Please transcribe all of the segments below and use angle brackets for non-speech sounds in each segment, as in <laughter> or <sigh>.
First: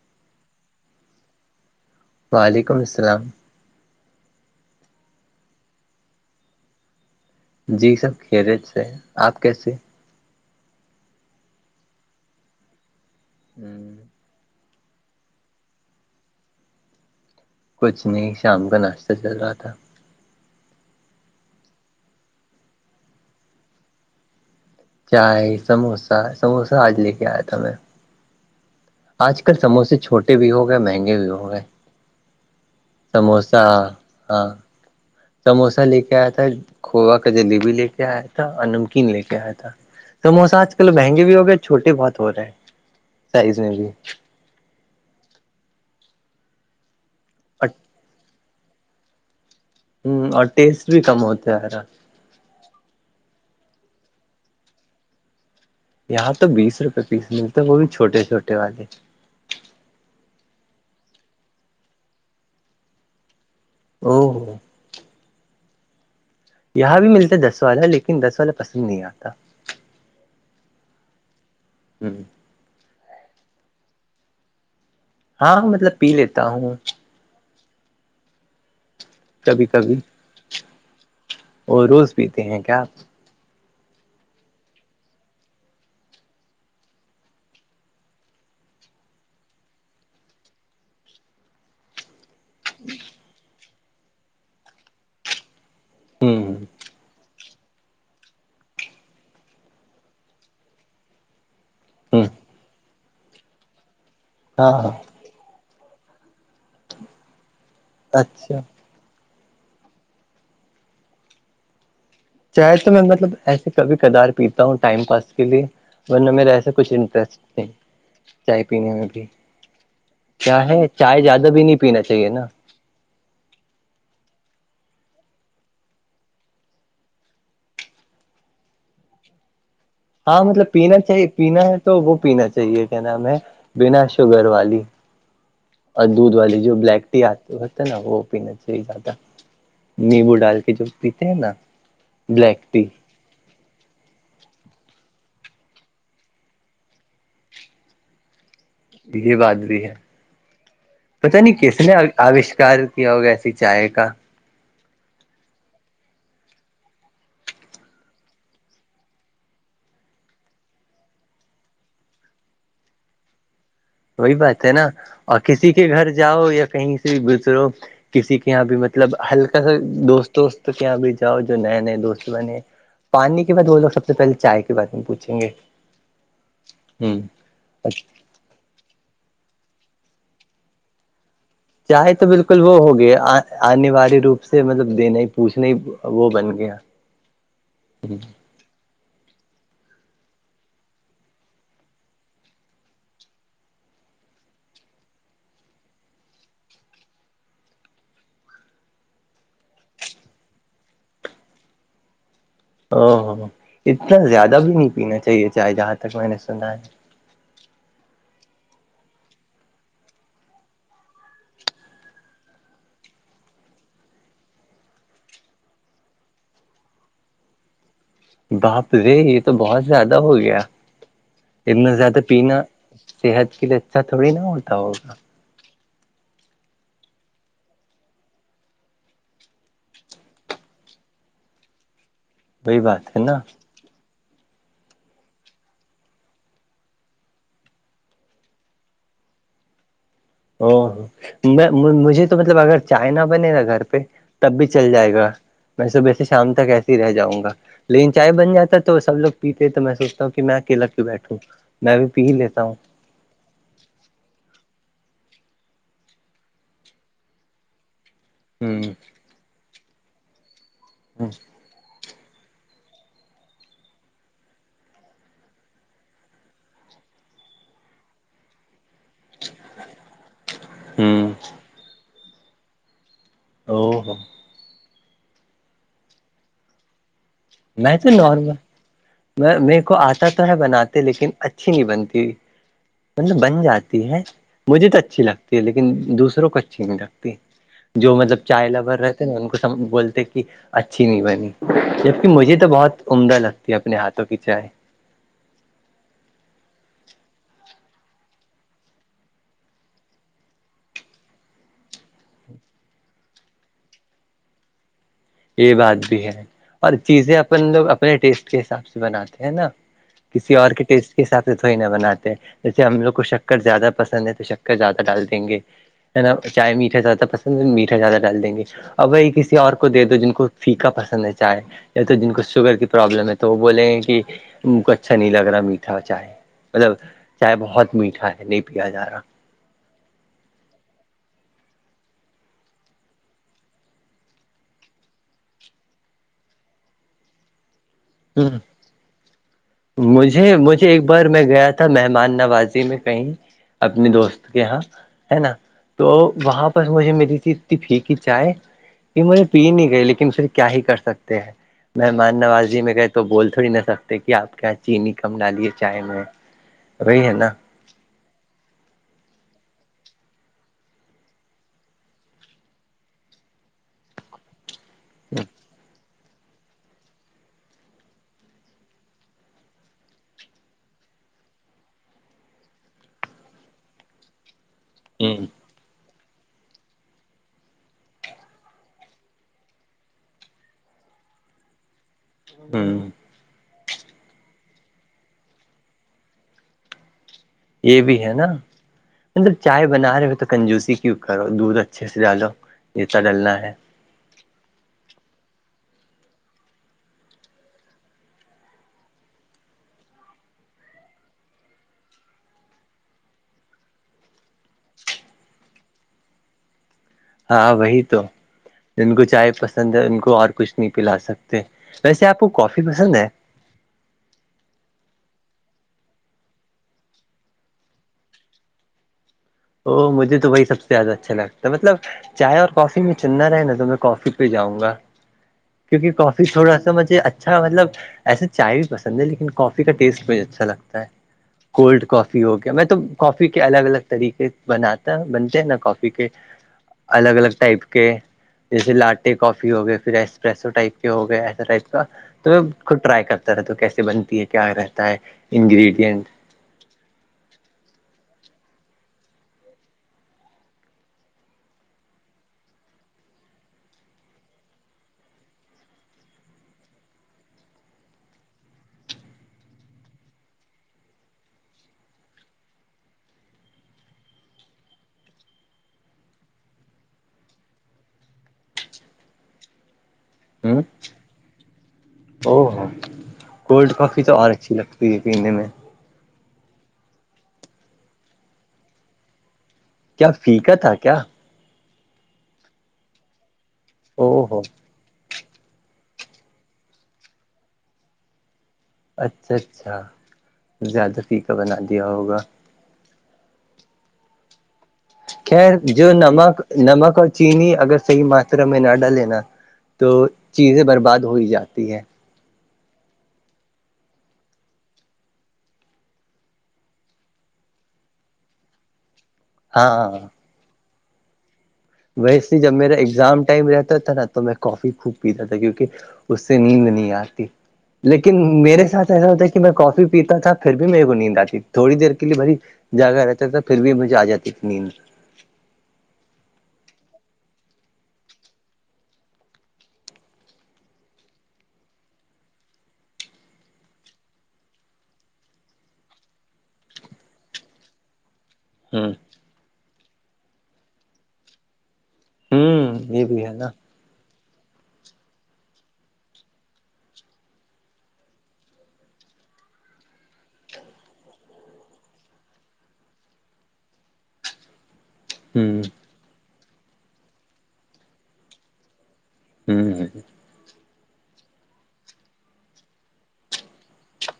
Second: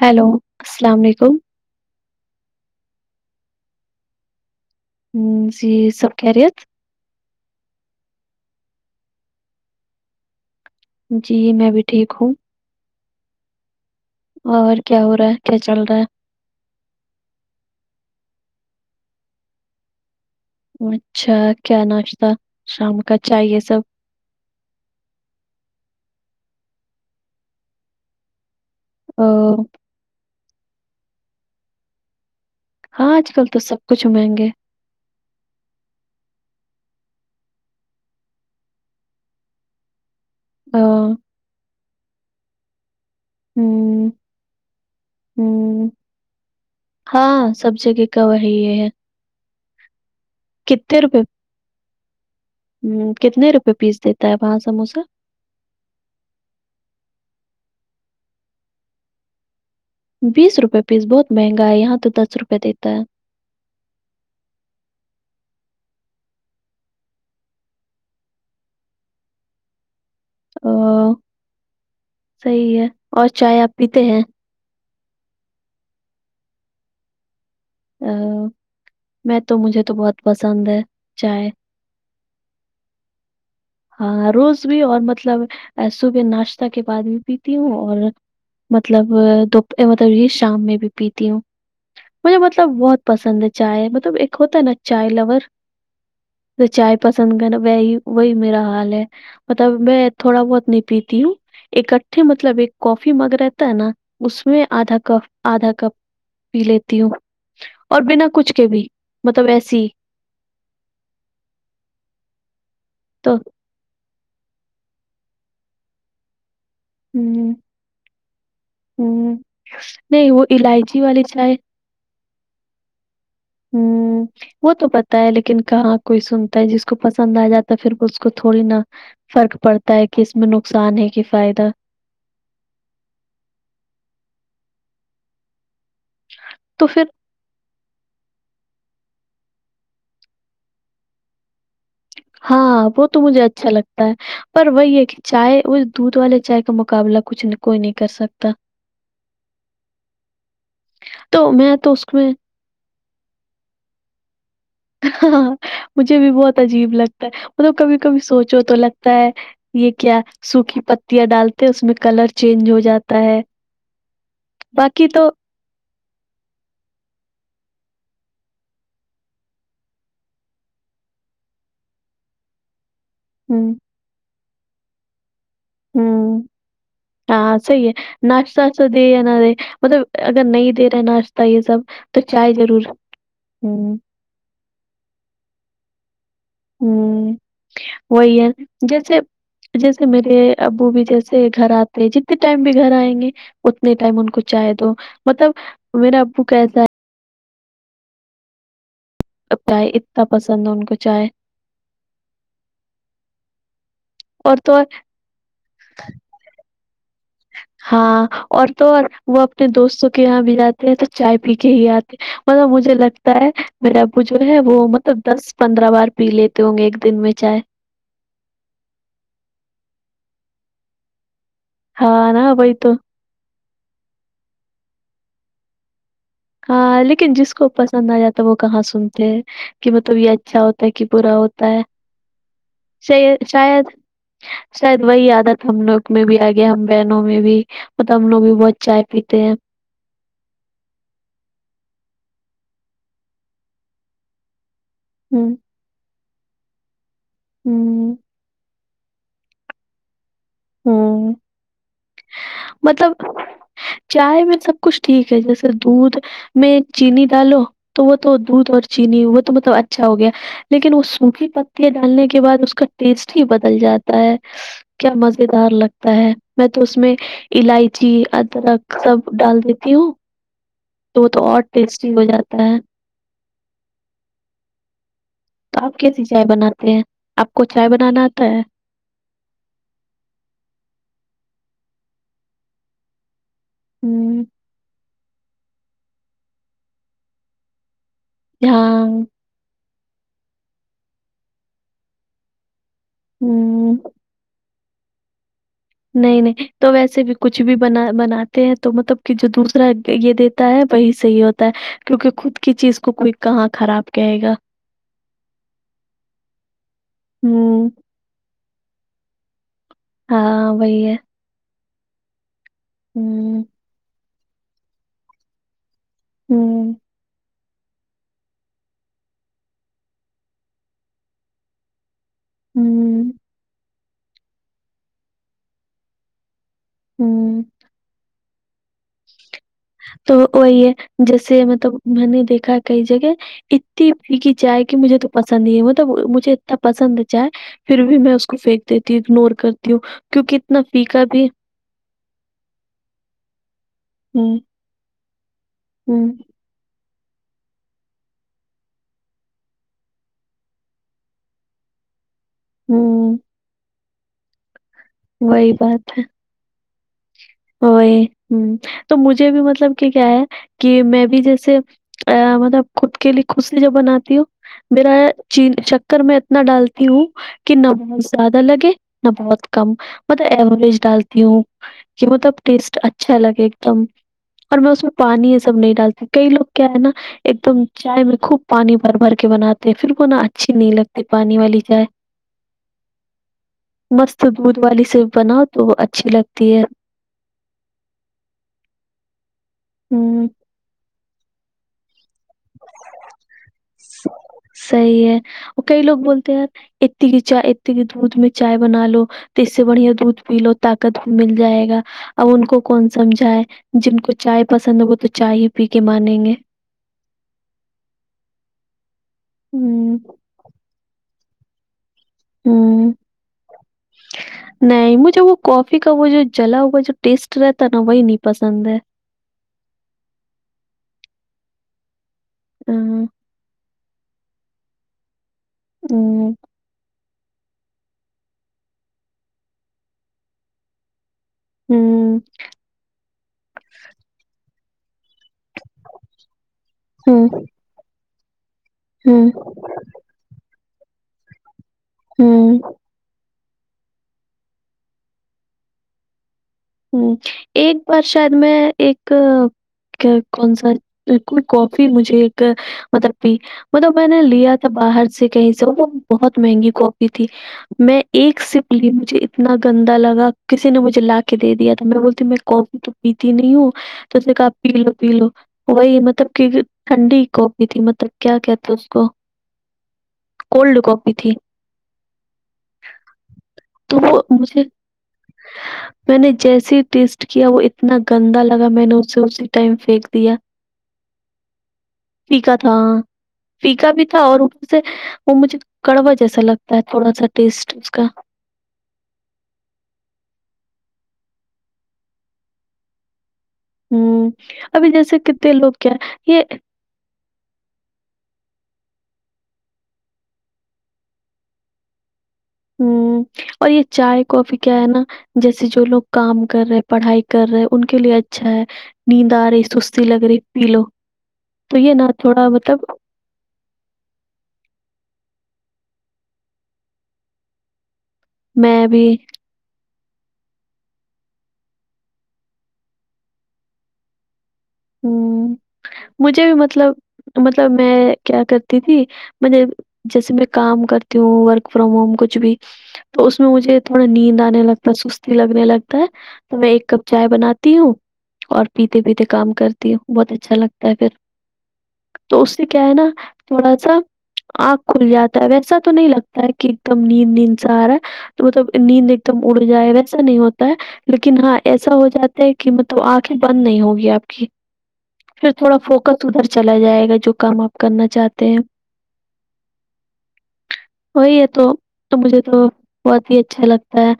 Hello السلام علیکم وعلیکم السلام ہ جی سب کی رت جی سب کریج سے ہے آپ کیسے جی میں بھی ٹھیک ہوں ھممم اور کیا ہو رہا ہے کیا چل رہا ہے کچنی سامک کو ناشتا چل آ تھا اچھا کیا ناشتہ شام کا چاہیے سب چائے سموسہ سموسہ آج لے کے آیا تھا میں آ، آج کل سموسے چھوٹے بھی ہو گئے مہنگے بھی ہو گئے ہاں آج کل تو سموسہ سب کچھ مہنگے ہاں سموسہ لے کے آیا تھا کھووا کا جلیبی لے کے آیا تھا اور نمکین لے کے آیا تھا سموسہ آج آ، کل مہنگے بھی ہو گئے چھوٹے بہت ہو رہے ہے سائز میں بھی ہوں ہاں اور سب جگہ کا وہی یہ ہے ہ اور ٹیسٹ بھی کم ہوتا ہے ارا ہ کتنے روپئے پیس دیتا ہے وہاں سموسہ یہاں تو بیس روپے پیس ملتے ہے وہ بھی چھوٹے چھوٹے والے بیس روپے پیس بہت مہنگا ہے یہاں تو دس روپے دیتا ہے او یہاں بھی ملتا ہے دس والا لیکن دس والا پسند نہیں آتا ا جی صحیح ہے اور چائے آپ پیتے ہیں ہاں مطلب پی لیتا ہوں ا میں تو کبھی مجھے تو بہت پسند ہے چائے وہ روز پیتے ہیں کیا ہاں روز بھی اور مطلب صبح ناشتہ کے بعد بھی پیتی ہوں اور مطلب دو مطلب یہ شام میں بھی پیتی ہوں مجھے مطلب بہت پسند ہے چائے مطلب ایک ہوتا ہے نا چائے لور ہوں تو چائے پسند کر وہی وہی میرا مطلب میں تھوڑا بہت نہیں پیتی ہوں اکٹھے ہوں مطلب ایک کافی مگ رہتا ہے نا اس میں ہاں ہاں آدھا کپ آدھا کپ پی لیتی ہوں اور بنا کچھ اچھا کے بھی مطلب ایسی چاہے تو میں مطلب ایسے کبھی کھار پیتا ہوں ٹائم پاس کے لیے ورنہ میرا ایسے کچھ انٹرسٹ ہوں نہیں چائے پینے میں بھی ہوں نہیں وہ کیا ہے الائچی چائے والی زیادہ بھی نہیں پینا چاہیے نا ھمم وہ تو پت ہے لیکن کہاں کوئی سنتا ہے جس کو پسند آ جاتا ہے پھر وہ اس کو تھوڑی نا فرق پڑتا ہے کہ اس ہاں میں مطلب نقصان پینا ہے کہ چاہیے پینا فائدہ ہے تو وہ پینا چاہیے کیا نام ہے بنا شوگر والی اور دودھ والی جو تو پھر بلیک ٹی آتی تو ہوتا ہے نا وہ پینا چاہی زیادہ نیمبو ڈال کے جو پیتے ہیں نا بلیک ٹی ہاں وہ تو مجھے اچھا لگتا ہے پر وہی ہے کہ چائے اس دودھ والے چائے کا مقابلہ کچھ کوئی نہیں کر سکتا یہ بات بھی ہے پتتا تو نہیں میں کس تو نے اس میں آوش کر کیا ہوگاسی چائے کا ہاں مجھے بھی بہت عجیب لگتا ہے مطلب کبھی کبھی سوچو تو لگتا ہے یہ کیا سوکھی پتیاں ڈالتے اس میں کلر چینج ہو جاتا ہے وہی بات ہے نا باقی تو اور کسی کے گھر جاؤ یا کہیں سے گزرو کسی کے یہاں بھی مطلب ہلکا سا دوست وست کے یہاں بھی جاؤ جو نئے نئے دوست بنے پانی کے بعد ہوں ب سب سے پہلے چائے کے بارے میں پوچھیں گے ہوں ہاں سی ہ ہے نش سس دےنا مطلب اگر نہیں دے رہے نرش چاہے تو بالکل وہ ہو گیا ہوں انواریہ روپ سے مطلب دنے ہی پوچھنا ہی وہ بن گیا ہوں وہی ہے جیسے جیسے میرے ابو بھی جیسے گھر آتے ہیں جتنے ٹائم بھی گھر آئیں گے اتنے ٹائم ان کو چائے دو مطلب میرا ابو کیسا ہے چائے اتنا پسند ہے ان کو چائے او ہو اتنا اور زیادہ تو بھی اور نہیں پینا چاہیے چائے جہاں تک میں نے سنا ہے ہاں اور تو وہ اپنے دوستوں کے یہاں بھی جاتے ہیں تو چائے پی کے ہی آتے ہیں مطلب مجھے لگتا ہے میرا ابو جو ہے وہ مطلب دس پندرہ بار پی لیتے ہوں گے ایک دن میں چاہے باپ رے یہ تو بہت زیادہ ہو گیا اتنا زیادہ ہاں نا پینا وہی تو صحت کے لیے اچھا تھوڑی نہا ہوتا ہوگا ہاں لیکن جس کو پسند آ جاتا ہے وہ کہاں سنتے ہیں کہ مطلب یہ اچھا ہوتا ہے کہ برا ہوتا وہی ش بات ہے نا شاید شاید وہی عادت ہم لوگ میں بھی آ گیا ہم بہنوں میں بھی وہ تم نے بھی بہت چائے پیتے ہیں او میں مجھے تو مطلب اگر چائنا بنے گا گھر پہ تب بھی چل جائے گا ہوں میں صبح سے شام تک ایسے ہی رہ جاؤں گا ہوں لیکن چائے بن جاتا ہے تو سب لوگ پیتے ہیں تو میں سوچتا ہوں کہ میں اکیلا پ کی ہوں بیٹھوں میں بھی پی ہی لیتا ہوں مطلب چائے میں سب کچھ ٹھیک ہے جیسے دودھ میں چینی ڈالو تو وہ تو دودھ اور چینی وہ تو مطلب اچھا ہو گیا لیکن وہ ہ سوکھی پ پ ڈالنے کے بعد اس کا ٹیسٹ ہی بدل جاتا ہے کیا مزہ مزے دار لگتا ہے میں تو اس میں الائچی ادرک سب ڈال دیتی ہوں تو وہ ہ تو اور ٹیسٹی ہو جاتا ہے او ہوو تو آپ کیسی چائے بناتے ہیں آپ کو چائے میں تو بنانا آتا نارمل ہے میں میرے کو آتا تو ہے بناتے لیکن اچھی نہیں بنتی ہوئی مطلب بن جاتی ہے ہوں مجھے تو اچھی لگتی ہے لیکن دوسروں کو اچھی نہیں لگتی جو مطلب چائے لبور ہاں رہتے نا ان کو سھ بولتے اچھی نہیں بنی جبکہ مجھے تو بہت عمدہ لگتی ہے ہوں اپنے ہاتھوں کی چائے نہیں نہیں تو ویسے بھی کچھ بھی بنا بناتے ہیں تو مطلب کہ جو دوسرا یہ د ہوتا ہے وہی صحیح ہوتا ہے کیونکہ خود کی چیز کو کوئک کہاں خراب کہے گا یہ بات بھی ہے اور چیزیں اپن لوگ ہوں اپنے ٹیسٹ کے حساب سے بناتے ہیں نا کسی اور ہاں کے وہی ٹیسٹ ہے کے حساتھ سے تھوئی نہ بناتے جیسے ہم لوگ کو شکر ہوں زیادہ پسند ہے تو شر زیادہ ڈال دیں گے ہے نا چائے ہوں میٹھا زیادہ پس میٹھا زیادہ ڈال دیں گے اور وہی کسی اور کو دے دو جن کو پھیکا پسند ہے چائےے یا تو جن کو شوگر کی پروابلم ہوں ہے تو وہ بولیں گے کہ ان کو اچھا نہیں لگ رہا میٹھا چائے مطلب چائے ہوں بہت میٹھا ہے نہیں پیا جا رہا تو وہی ہے جیسے مطلب میں نے دیکھا کئی جگہ اتنی پی چائے کہ مجھے تو پسند ہی ہے مطلب مجھے اتنا پسند ہے چائے پھر بھی میں اس ہ کو پھینک دیتی ہوں اگنور کرتی ہوں مجھے کیونکہ اتنا مجھے ایک فیکا بار میں بھی گیا مہمان نوازی میں کہیں اپنی دوست ہوں، کے یہاں ہے نا تو ہوں، وہاں بس مجھے میری تھی اتنی پھیکی چائے یہ مجھے پی نہیں گئی لیکن پھر کیا ہی کر سکتے ہیں مہمان نواز گئے تو ہوں، بول تھڑ نہ سکتے کہ آپ کے یہاں چینی کم ڈالیے وہی چائے میں وہی ہے نا ا یہ ہ تو مجھے بھی مطلب کہ کیا ہے کہ میں بھی جیسے مطلب خود کے لیے خشی جوب بناتی ہ میرا چین کر میں اتنا ڈالتی ہوں کہ نہ بہت زیادہ لگے نہ بہت کم ملب ایوریج ڈالتی ہوں کہ مطلب ٹیسٹ اچھا لگے ایک دم اور میں اس میں ہ پانی سب نہیں ڈالتے کئی لگ کیا ہے نا ایک دم چائے میں خوب پانی بھر بھر کے بناتے پھر کو نہ اچھی نہیں لگتی پانی والی چائے ہاں مست دودھ والی سے بناؤ تو اچھی لگتی ہے یہ بھی ہے نا مطلب چائے بنا رہے ہو تو ہوں کنجوسی کیوں کرو دودھ اچھا اچھے سے ڈالو جیتا ڈلنا ہے صحی ہے وہ کئی لوگ بولتے ہیں یار اتی کی چائے اتتی کی دودھ میں چائے بنا لو تو اس سے بڑھیا دودھ پی لو طاقت بھی مل جائے گا ا ان کو کون سمجھائے جن کو چائے پسند ہے وہ تو چائے ہی پی کے مانیں گے ہاں وہی تو ان کو چائے پسند ہے ان ہوں کو اور کچھ نہیں پلا سکتے ویسے آپ کو کافی پسند ہے ج نہیں مجھے وہ کافی کا وہ جو جلا ہوا جو ٹیسٹ رہتا ہے نا وہی نہیں پسند ہے ا مجھے تو وہی سب سے زیادہ اچھا لگتا ہے مطلب چائے اور کافی میں امم، چننا رہے نا تو میں کافی پ جاؤں گا کیونکہ کافی امم، تھوڑا سا مجھے اچھا اچھا مطلب ایسے چائے بھی پسند ہے لیکن کافی کا ٹیسٹ بھی اچھا لگتا ہے کولڈ امم، کافی ہو گیا میں تو کافی کے الگ الگ طریقے بناتا بنتے ہیں نا کافی کے الگ الگ امم، ٹائپ کے جیسے لاٹے کافی ہو گئے پھر ایسے پسو ٹائپ کے ہو گئے ایسے ٹائپ کا تو میں امم۔ خود ٹرائی کرتا طرح تو کیسے بنتی ہے کیا رہتا ہے انگریڈینٹ ہ ایک بار شاید میں ایک کون سا کو کافی مجھے ایک مطلب مطلب میں نے لیا تھا باہر سے کہیں سے وہ بہت مہنگی کاپی تھی میں ایک سپ لی مجھے اتنا گندا لگا کسی نے مجھے لا کے دے دیا تھا میں بولتی میں کافی تو پیتی نہیں ہوں تو نے کہا پی لو پی لو وہی مطلب کہ ٹھنڈی کوپی تھی مطلب کیا کہتے اس کو ہ کولڈ کاپی تھی او ہو کولڈ کافی تو وہ اور اچھی مجھے لگتی ہے پینے میں میں نے جیسے ہی ٹیسٹ کیا وہ اتنا گندا لگا میں نے اسے اس ٹائم پھینک کیا دیا فیکا تھا کیا ٹھیکا تھا پیکا بھی تھا او اور ہو ا سے وہ مجھے کڑوا جیسا لگتا ہے تھوڑا سا ٹیسٹ اس کا اچھا اچھا زیادہ پیکا بنا دیا ہوگا ہوں ابھی جیسے خیر کتنے لوگ جو کیا نمک یہ نمک اور چینی اگر صحیح ماترا میں نہ ڈالےینا تو چیزیں برباد ہو ہی جاتی ہے ہوں اور یہ چائے کافی کیا ہے نا جیسے جو لوگ کام کر رہے پڑھائی کر رہے ان کے لیے اچھا ہے نیند آ رہی ہاں سستی لگ رہی پی لو تو یہ نا ویسے ہی تھوڑا جب میرا مطلب ایگزام ٹائم رہتا تھا نا تو میں کافی خوب پیتا تھا کیونکہ اس سے نیند نہیں آتی لیکن میرے میں ساتھ بھی ایسا ہوتا ہے کہ میں کافی پیتا تھا پھر بھی میںیرے کو نیند آتی تھوڑی دیر کے لیے بھری جاگا رہتا تھا پھر بھی مجھے آ جاتی ا نیند ہوں مجھے بھی مطلب مطلب میں کیا کرتی تھی میں جیسے میں کام کرتی ہوں ورک فرام ہوم کچھ بھی تو اس میں مجھے تھوڑا نیند آنے لگتا ہے سستی لگنے لگتا ہے تو میں ایک کپ چائے بناتی ہوں اور ہ پیتے پیتے کام کرتی بہت اچھا لگتا ہے پھر ہ تو اس سے کیا ہے نا تھوڑا سا آگ کھل جاتا ہے ویسا تو نہیں لگتا ہے کہ ایک دم نیند نیند س آ رہا تو مطلب نیند ایک دم اڑ جائے ویسا نہیں ہوتا ہے لیکن ہاں ایسا ہو جاتا ہے کہ مطلب آنکھیں بند نہیں ہو گی آپ ہ پھر تھوڑا فوکس ادھر چلا جائے گا جو کام آپ کرنا چاہتے ہیں ہوں ہوں وہی ہے تو مجھے تو بہت ہی اچھا لگتا ہے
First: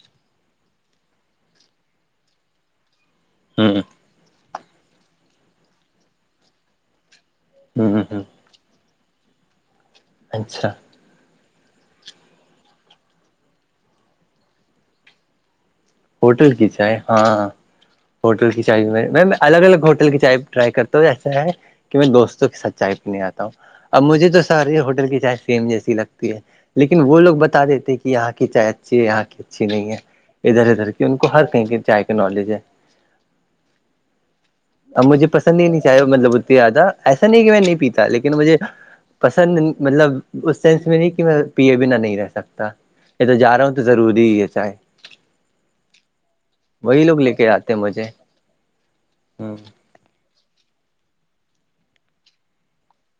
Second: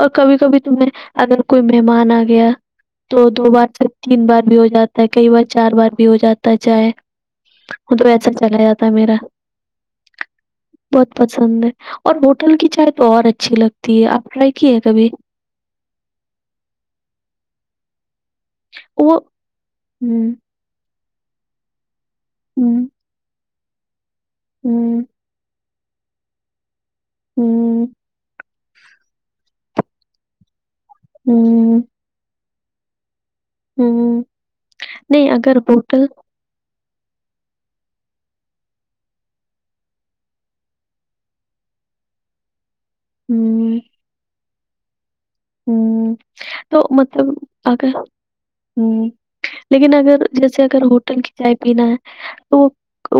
اور کبھی کبھی تمہیں اگر کوئی مہمان آ گیا تو دو بار ہ سے تین بار بھی ہو جاتا ہے کئی بار چار بار بھی ہو جاتا ہے چاہے وہ ہ تو ہ ایسا چلا جاتا میرا اچھا بہت پسند ہے اور ہوٹل کی چائے تو اور اچھی لگتی ہے آپ ٹرائی کیے کبھی ہوٹل کی چائے ہاںاں ہوٹل کی چائے بھی وہ میم الگ الگ ہوٹل کی ہوں چائے ٹرائی کرتا ہ ایسا ہے کہ میں دوستوں کے ساتھ ہوں چائے پینے آتا ہوں اب مجھے تو ساریے ہوں ہوٹل کی چائے سیم جیسی لگتی ہے لیکن وہ لوگ بتا ہوں دیتے کہ یہاں کی چائے اچھی ہے یہاں کی اچھی نہیں ہے ادھر ادھر کہ ان کو ہر کہیں کے ہوں چائے کے نالج ہے ہوں اب مجھے نہیں اگر پسند ہی نہیں چاہے ہوٹل مطلب اتتی زیادہ ایسا نہیں کہ میں نہیں پیتا لیکن مجھے پسند مطلب اس سینس میں نہیں کہ میں پیے بنا نہیں رہ سکتا یہ تو جا رہا ہوں تو ضروری ہی ہے چاہے ہوں تو وہی لوگ مطلب لے کے آتے ہیں اگر مجھے ہوں لیکن اگر جیسے اگر ہوٹل کی چائے پینا ہے تو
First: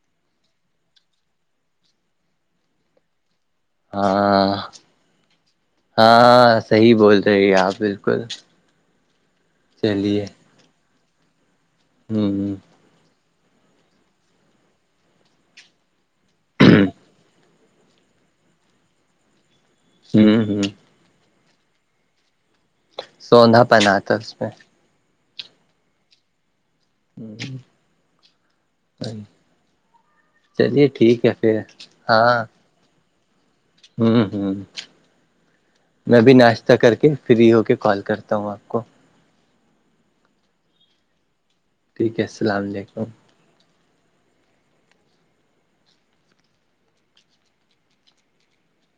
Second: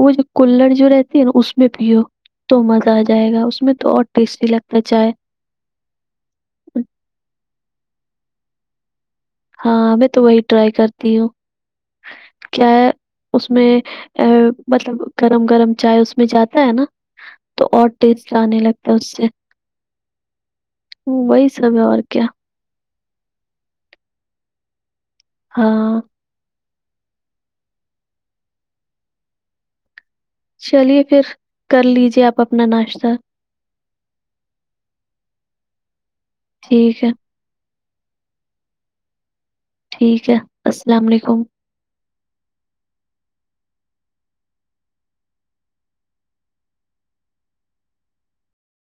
وہ جو کلڑ جو رہتی ہے نا اس میں پیو تو مزہ آ جائے گا اس میں تو اور ٹیسٹی ہاں لگتا ہے چائے ہاں صحیح بول رہےی آپ بالکل ہاں میں تو چلیے وہی ٹرائی کرتی ہوں ہوں کیا اس میں ا مطلب گرم گرم چائے اس میں جاتا ہے نا تو اور تٹیز آنے لگتا اس سے ہوں ہوں وہی سب ہے اور کیا سوندھا پن آ تھا اس میں ہاں <unintelligible> چلیے ٹھیک ہے پھر کر لیجیے ہاں آپ اپنا ناشتا ہوں ہوں میں بھی ناشتہ کر ٹھیک کے ہے فری ہو کے کال کرتا ہوں آپ کو ٹھیک ہے السلام علیکم <unintelligible>